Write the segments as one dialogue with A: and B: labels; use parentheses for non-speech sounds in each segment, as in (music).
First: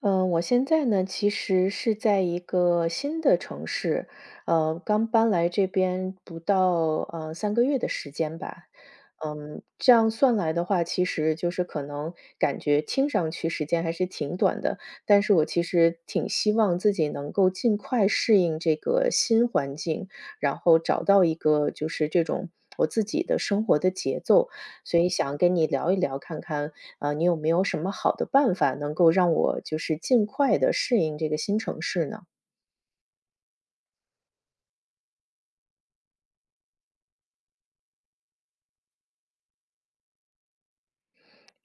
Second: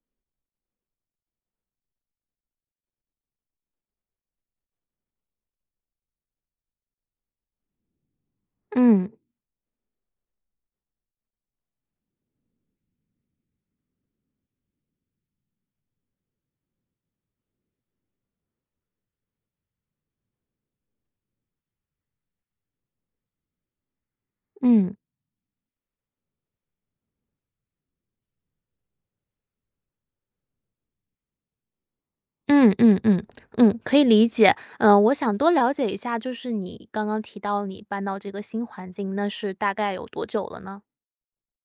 A: 我现在呢，其实是在一个新的城市，刚搬来这边不到三个月的时间吧。
B: 嗯
A: 这样算来的话，其实就是可能感觉听上去时间还是挺短的，但是我其实挺希望自己能够尽快适应这个新环境，然后找到一个就是这种我自己的生活的节奏。
B: 嗯
A: 所以想跟你聊一聊，看看你有没有什么好的办法能够让我就是尽快的适应这个新城市呢？
B: 嗯嗯嗯嗯，可以理解。嗯，我想多了解一下，就是你刚刚提到你搬到这个新环境，那是大概有多久了呢？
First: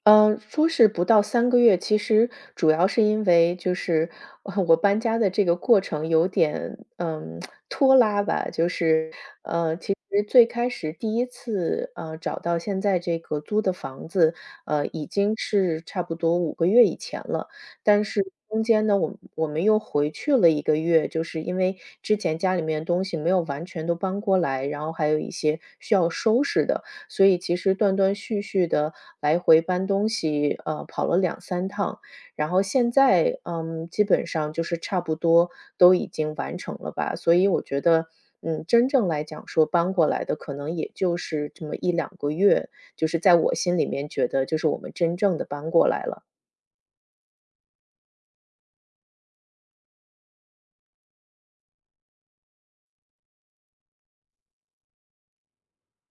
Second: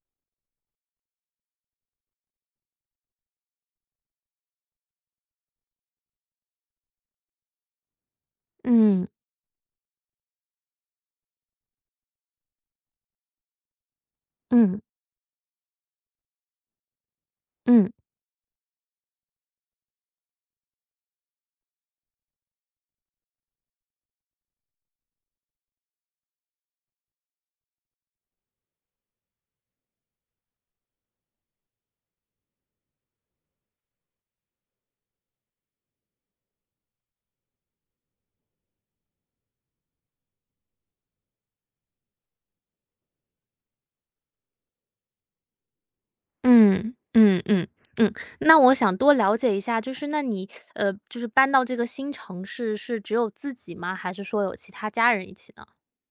A: 说是不到三个月，其实主要是因为就是 (laughs)，我搬家的这个过程有点，拖拉吧。就
B: 嗯
A: 是，其实最开始第一次，找到现在这个租的房子，
B: 嗯
A: 已经是差不多5个月以前了。
B: 嗯
A: 但是中间呢，我们又回去了一个月，就是因为之前家里面的东西没有完全都搬过来，然后还有一些需要收拾的。所以其实断断续续的来回搬东西，跑了两三趟。然后现在，基本上就是差不多都已经完成了吧。所以我觉得，真正来讲说搬过来的可能也就是这么一两个月，就是在我心里面觉得就是我们真正的搬过来了。
B: 嗯嗯嗯嗯，那我想多了解一下，就是那你就是搬到这个新城市是只有自己吗？还是说有其他家人一起呢？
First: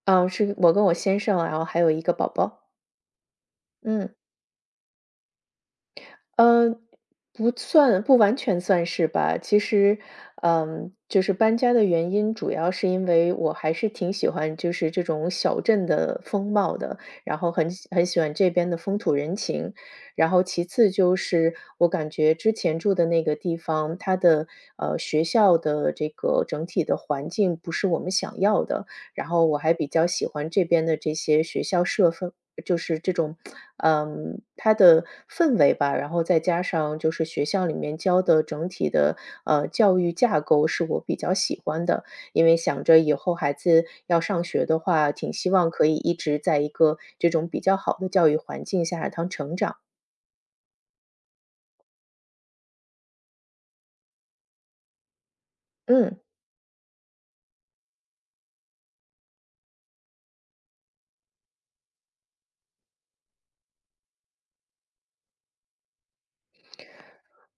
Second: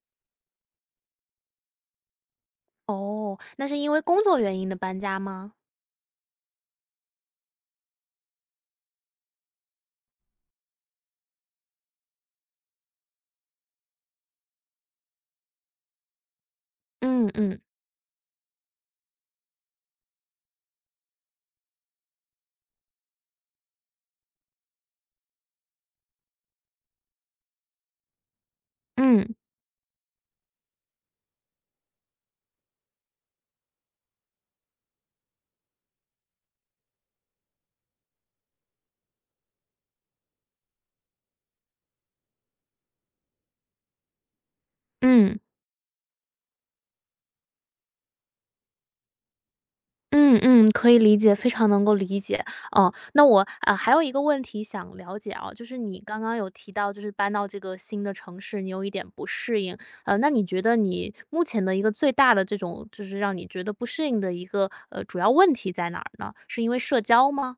A: 嗯，是我跟我先生，然后还有一个宝宝。
B: 哦，那是因为
A: 嗯。
B: 工作原因的搬家吗？
A: 嗯，不算，不完全算是吧。其实，就是搬家的原因，主要是因为我还是挺喜欢就是这种小镇的风貌的，
B: 嗯
A: 然后
B: 嗯
A: 很喜欢这边的风土人情。然后其次就是我感觉之前住的那个地方，它的，学校的这个整体的环境不是我们想要的，然
B: 嗯
A: 后我还比较喜欢这边的这些学校就是这种，它的氛围吧，然后再加上就是学校里面教的整体的教育架构是我比较喜欢的，因为想着以后孩子要上学的话，挺
B: 嗯。
A: 希望可以一直在一个这种比较好的教育环境下让他成长。
B: 嗯嗯，可以理解，非常能够理解。哦，那我啊还有一个问题想了解啊，就是你刚
A: 嗯。
B: 刚有提到，就是搬到这个新的城市，你有一点不适应。那你觉得你目前的一个最大的这种，就是让你觉得不适应的一个主要问题在哪儿呢？是因为社交吗？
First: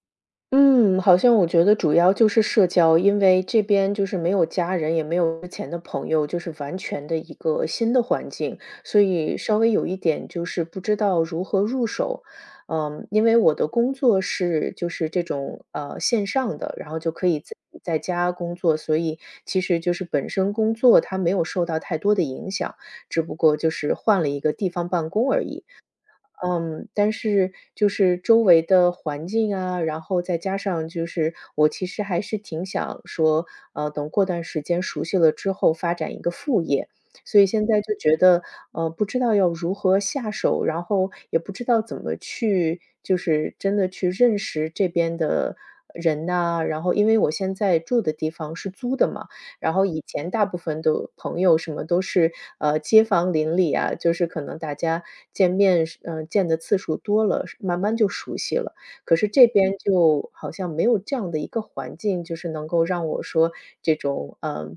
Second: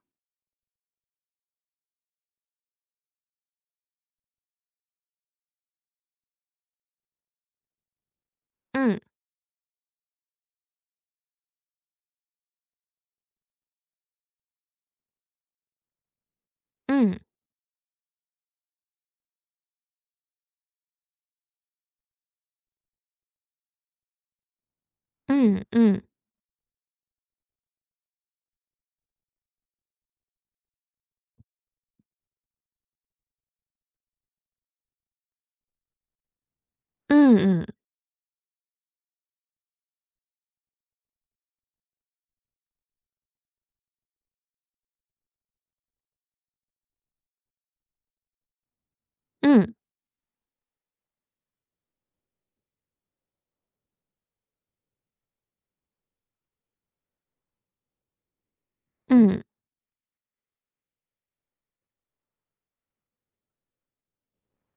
A: 嗯，好像我觉得主要就是社交，因为这边就是没有家人，也没有之前的朋友，就是完全的一个新的环境，
B: 嗯
A: 所以稍微有一点就是不知道如何入手。嗯，因为我的工作是就是这种线上的，然后就
B: 嗯
A: 可以自己在家工作，所以其实就是本身工作它没有受到太多的影响，只不过就是换了一个地方办公而已。
B: 嗯嗯
A: 嗯，但是就是周围的环境啊，然后再加上就是我其实还是挺想说，等过段时间熟悉了之后发展一个副业，
B: 嗯
A: 所以
B: 嗯
A: 现在就觉得，不知道要如何下手，然后也不知道怎么去，就是真的去认识这边的人呐、然后因为我现在住的地方是租的嘛。
B: 嗯
A: 然后以前大部分的朋友什么都是，街坊邻里啊，就是可能大家见面见的次数多了，是慢慢就熟悉了。可是
B: 嗯。
A: 这边就好像没有这样的一个环境，就是能够让我说这种，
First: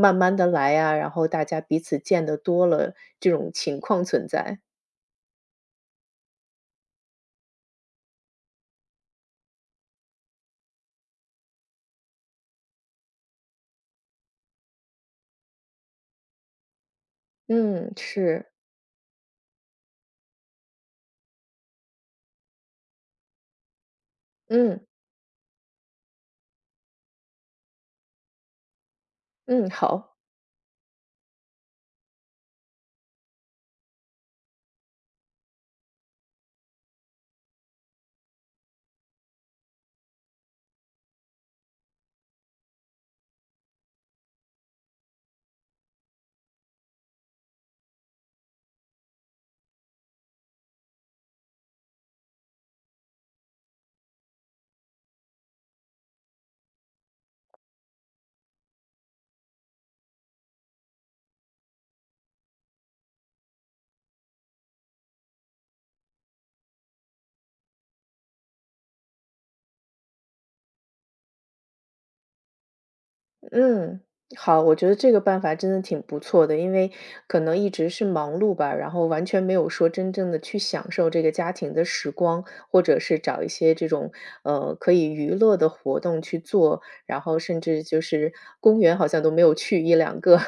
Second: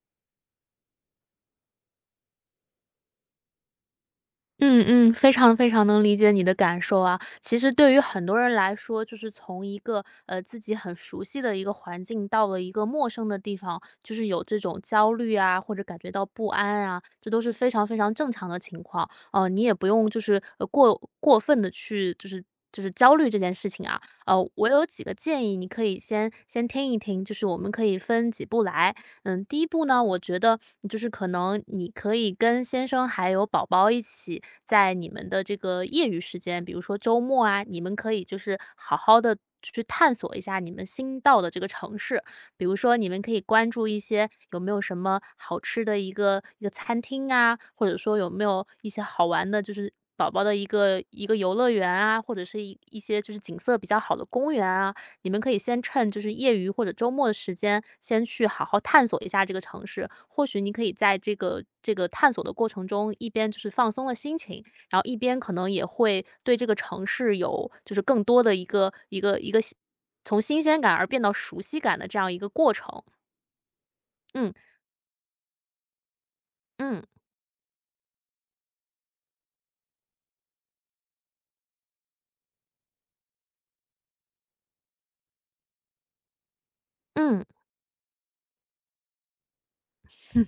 A: 慢慢的来啊，然后大家彼此见得多了，这种情况存在。
B: 嗯嗯，非常非常能理解你的感受啊。其实对于很多人来说，就是从一个自己很熟悉的一个环境，到了一个陌生的地方，就是有这种焦虑啊，或者感觉到不安啊，这都是非常
A: 嗯，
B: 非常正常
A: 是。
B: 的情况。你也不用就是过分的去就是焦虑这件事情啊。我
A: 嗯。
B: 有几个建议，你可以先听一听，就是我们可以分几步来。嗯，第一
A: 嗯，
B: 步呢，
A: 好。
B: 我觉得就是可能你可以跟先生还有宝宝一起，在你们的这个业余时间，比如说周末啊，你们可以就是好好的去探索一下你们新到的这个城市。比如说，你们可以关注一些有没有什么好吃的一个餐厅啊，或者说有没有一些好玩的，就是。宝宝的一个游乐园啊，或者是一些就是景色比较好的公园啊，你们可以先趁就是业余或者周末的时间，先去好好探索一下这个城市。或许你可以在这个探索的过程中，一边就是放松了心情，然后一边可能也会对这个城市有就是更多的一个从新鲜感而变到熟悉感的这样一个过程。
A: 嗯，
B: 嗯
A: 好，我觉得这个办法真的挺不错的，因为
B: 嗯
A: 可能一直是忙碌吧，然后完全没有说真正的去享受这个家庭的时光，或者是找一些这种可以娱乐的活动去做，然后
B: 嗯。
A: 甚至就是公园好像都没有去一两个。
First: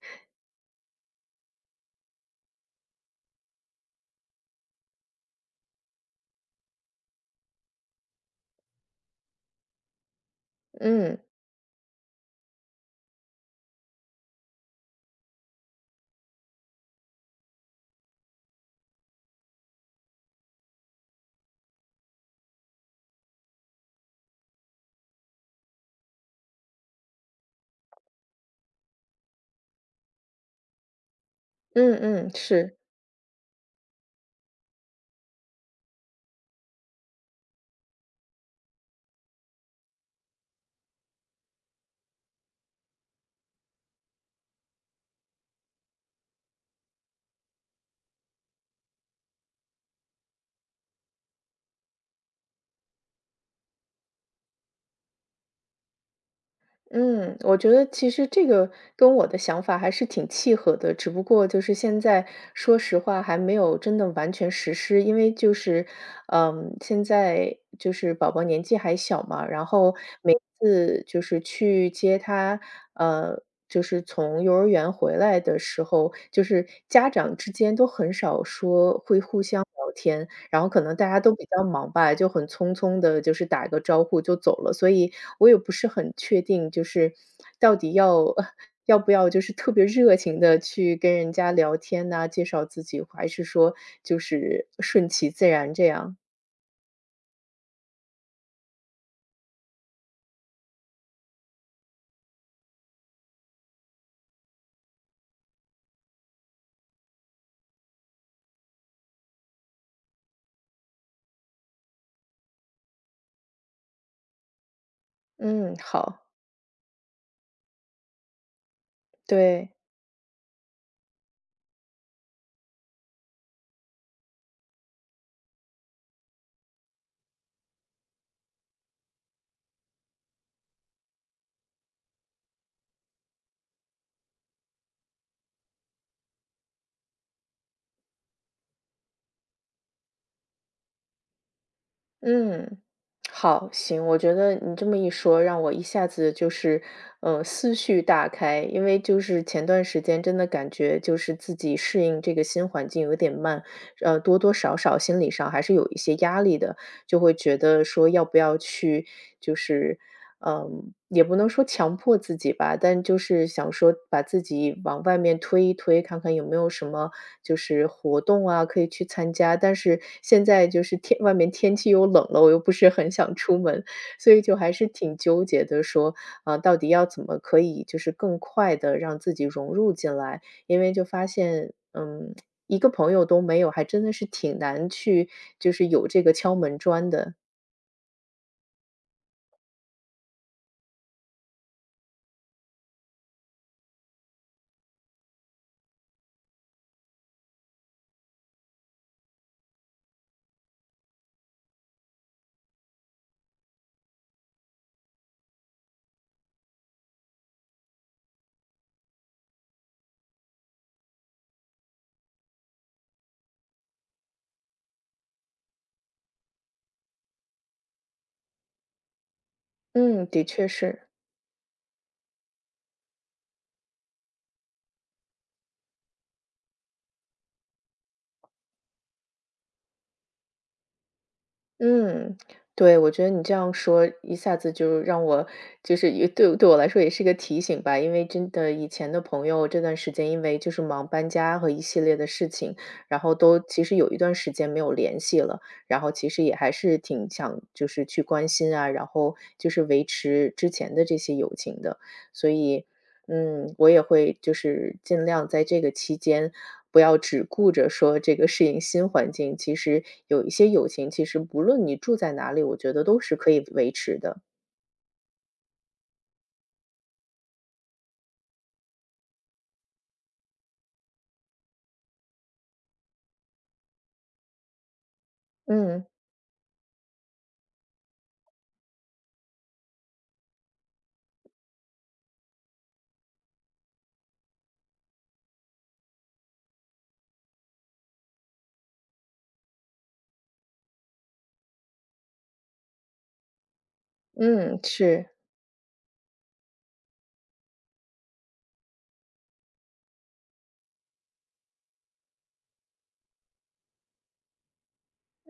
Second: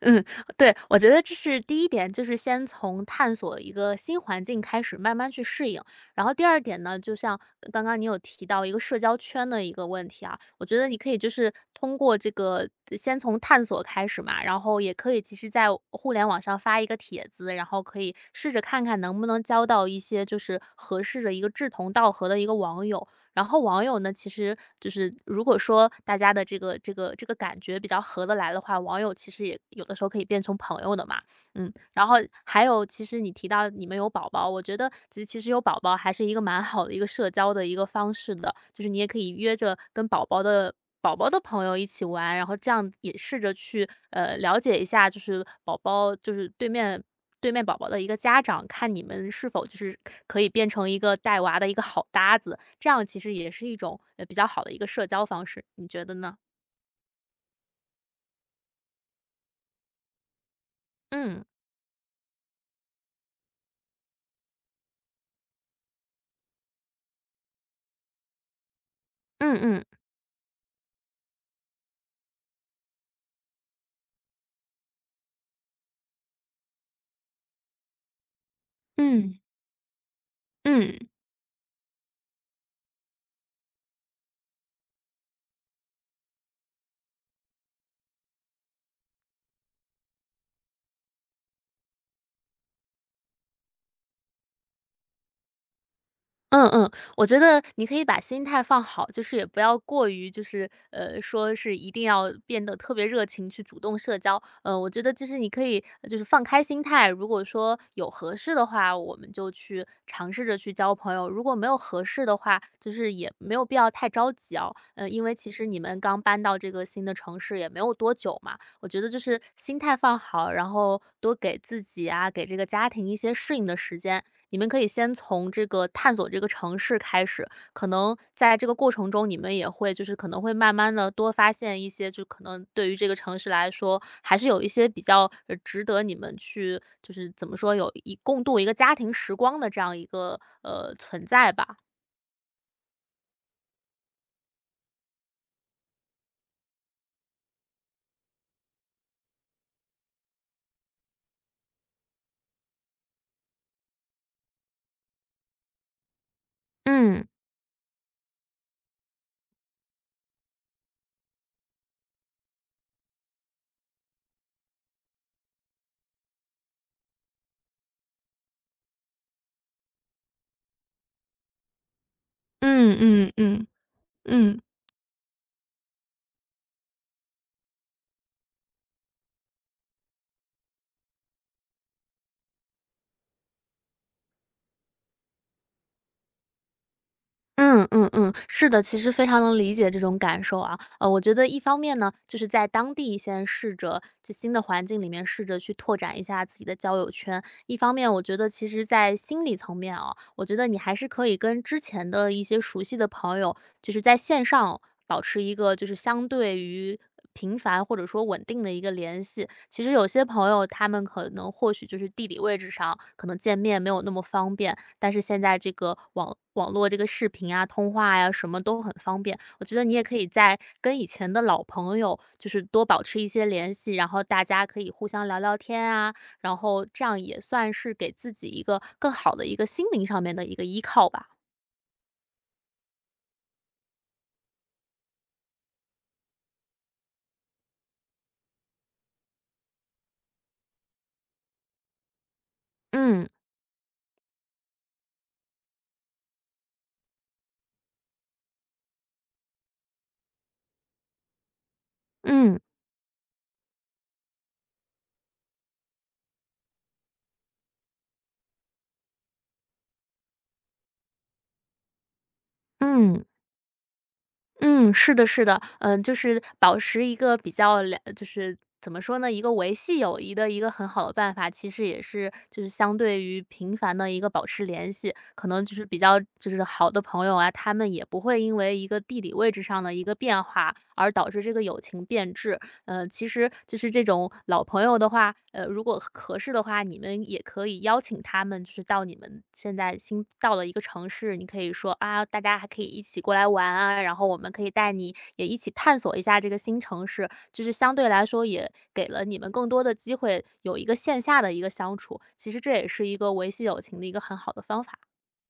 B: 嗯，对，我觉得这是第一点，就是先从探索一个新环境开始，慢慢去适应。然后第二点呢，就像刚刚你有提到一个社交圈的一个问题啊，我觉
A: (laughs)
B: 得你可以
A: 嗯
B: 就是通过这个先从探索开始嘛，然后也可以其实在互联网上发一个帖子，然后可以试着看看能不能交到一些就是合适的一个志同道合的一个网友。然后网友呢，其实就是如果说大家的这个感觉比较合得来的话，网友其实也有的时候可以变成朋友的嘛。嗯，
A: 嗯
B: 然后
A: 嗯，
B: 还
A: 是。
B: 有其实你提到你们有宝宝，我觉得其实有宝宝还是一个蛮好的一个社交的一个方式的，就是你也可以约着跟宝宝的朋友一起玩，然后这样也试着去了解一下，就是宝宝就是对面宝宝的一个家长，看你们是否就是可以变成一个带娃的一个好搭子，这样其实也是一种比较好的一个社交方式，你觉得呢？
A: 嗯，我觉得其实这个跟我的想法还是挺契合的，只不
B: 嗯
A: 过就是现在说实话还没有真的完全实施，因为就是，现在就是宝宝年纪还小嘛，
B: 嗯
A: 然
B: 嗯
A: 后每次就是去接他，呃。就是从幼儿园回来的时候，就是家长之间都很少说会
B: 嗯
A: 互相聊天，然后可能
B: 嗯，
A: 大家都比较忙吧，就很匆匆的，就是打个招呼就走了，所以我也不是很确定，就是到底要 (laughs) 要不要就是特别热情的去跟人家聊天呐，介绍自己，还是说就是顺其自然这样。
B: 嗯嗯，我觉得你可以把心态放好，就是也不要过于就是说是一定要变得特别热情去主动社交。我觉得就是你可以就是放开心态，如果说有合适的话，我们就去尝试着去交朋友；如果没有合适的话，就是也没有必要太着急哦。嗯，因为其实
A: 嗯，
B: 你们刚
A: 好，
B: 搬到这个新的城市也没有多久嘛，我觉得就是
A: 对。
B: 心态放好，然后多给自己啊，给这个家庭一些适应的时间，你们可以先从这个探索这个城市开始，可能在这个过程中，你们也会就是可能会慢慢的多发现一些，就可能对于这个城市来说，还是有一些比较值得你们去就是怎么说有一共度一个家庭时光的这样一个存在吧。
A: 嗯，好，行，我觉得你这么一说，让我一下子就是，思绪大开。因为就是前段时间真的感觉就是自己适应这个新环境有点慢，多多少少心理上还是有一些压力的，就
B: 嗯
A: 会觉得说要不要去，就是，也不能说强迫自己吧，但就是想说把自己往外面推一推，看看有没有什么就是活动啊，可以去参加。但是现在就是外面天气又冷了，我又不是
B: 嗯
A: 很
B: 嗯
A: 想出
B: 嗯
A: 门，所以就
B: 嗯。
A: 还是挺纠结的说，啊，到底要怎么可以就是更快的让自己融入进来。因为就发现，一个朋友都没有，还真的是挺难去就是有这个敲门砖的。
B: 嗯嗯嗯，是的，其实非常能理解这种感受啊。我觉得一方面呢，就是在当地先试着在新的环境里面试着去拓展一下自己的交友圈。一方面，我觉得其实在心理层面啊，我觉得你还是可以跟之前的一些熟悉的朋友，就是在线上保持一个就是相对于。频繁或者说稳定的一个联系，其实有些朋友他们可能或许就是地理位置上可能见面没有那么方便，但是现在这个网络这个视频啊、通话呀，什么都很方便。我觉得你也可以
A: 嗯，的
B: 在
A: 确
B: 跟以
A: 是。
B: 前的老朋友，就是多保持一些联系，然后大家可以互相聊聊天啊，然后这样也算是给自己一个更好的一个心灵上面的一个依靠吧。
A: 嗯，对，我觉得你这样说一下子就让我就是也对我来说也是一个提醒吧，因为真的以前的朋友这段时间因为就是忙搬家和一系列的事情，然
B: 嗯。
A: 后都其实有一段时间没有联系了，然后其实也还是挺想就是去关心啊，然后就是维持之前的这些友情的，所
B: 嗯
A: 以我也会就是尽量在这个期间，不要只顾着说这个适应新环境。其实有一些友情，其实不论你住在哪里，我觉得都
B: 嗯。
A: 是可以维持的。
B: 嗯，是的，是的，嗯，就是保持一个比较两，就是怎么说呢，一个维系友谊的一个很好的办法，其实也是就是相对于频繁的一个保持联系，可能就是比
A: 嗯
B: 较就是好的朋友啊，他们也不会因为一个地理位置上的一个变化而导致这个友情变质。其实就是这种老朋友的话，如果合适的话，你们也可以邀请他们，就是到你们现在新到了一个城市，你可以说啊，大家还可以一起过来玩啊，然后我们可以
A: 嗯，
B: 带你
A: 是。
B: 也一起探索一下这个新城市，就是相对来说也给了你们更多的机会，有一个线下的一个相处，其实这也是一个维系友情的一个很好的方法。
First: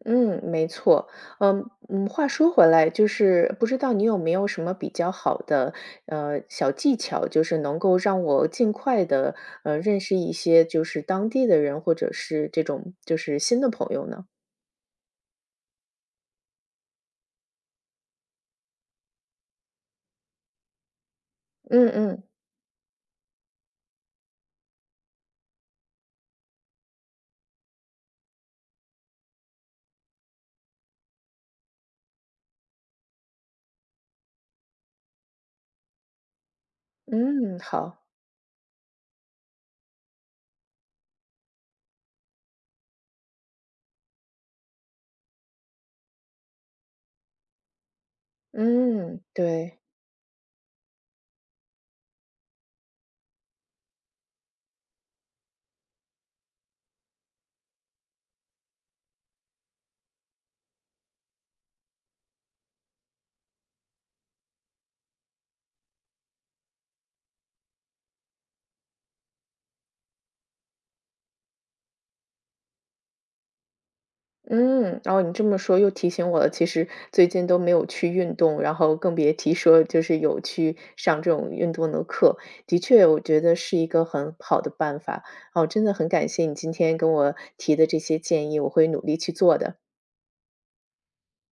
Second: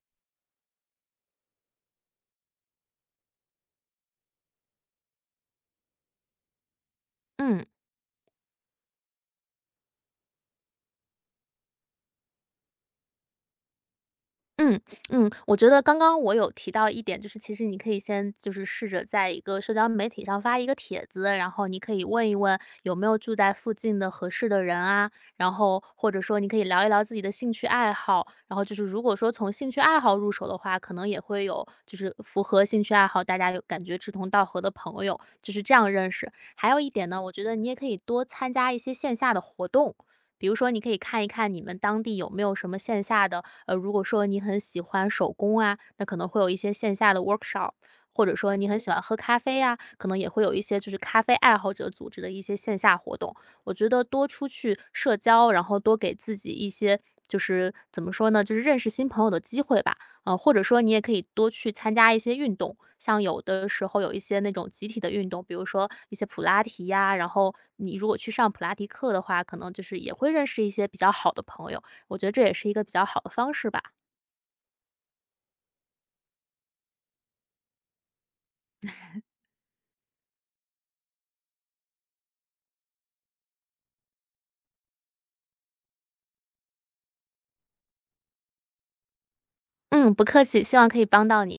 A: 嗯，没错。嗯嗯，话说回来，就是不知道你有没有什么比较好的小技巧，就是
B: 嗯。
A: 能够让我尽快的认识一些就是当地的人，或者是这种就是新的朋友呢？
B: 嗯嗯，我觉得刚刚我有提到一点，就是其实你可以先就是试着在一个社交媒体上发一个帖子，然后你
A: 嗯
B: 可以
A: 嗯
B: 问一问有没有住在附近的合适的人啊，然后或者说你可以聊一聊自己的兴趣爱好，然后就是如果说从兴趣爱好入手的话，可能也会有就是符合兴趣爱好，大家有感觉志同道合的朋友，就是这样认识。还有一点呢，我觉得
A: 嗯，
B: 你也可以
A: 好。
B: 多参加一些线下的活动。比如说，你可以看一看你们当地有没有什么线下的如果说你很喜欢手工啊，那可能会有一些线下的 workshop,或者说你很喜欢喝
A: 嗯，
B: 咖啡呀、
A: 对。
B: 可能也会有一些就是咖啡爱好者组织的一些线下活动。我觉得多出去社交，然后多给自己一些就是怎么说呢，就是认识新朋友的机会吧。或者说你也可以多去参加一些运动，像有的时候有一些那种集体的运动，比如说一些普拉提呀、然后你如果去上普拉提课的话，可能就是也会认识一些比较好的朋友。我觉得这也是一个比较好的方式吧。
A: 嗯，哦，你这么说又提醒我了，其实最近都没有去运动，然后更别提说就是有去上这种运动的课。的确，我觉得是一个很好的办法。哦，真的很感谢你今天跟我提的这些建议，我会努力去做的。
B: 嗯，不客气，希望可以帮到你。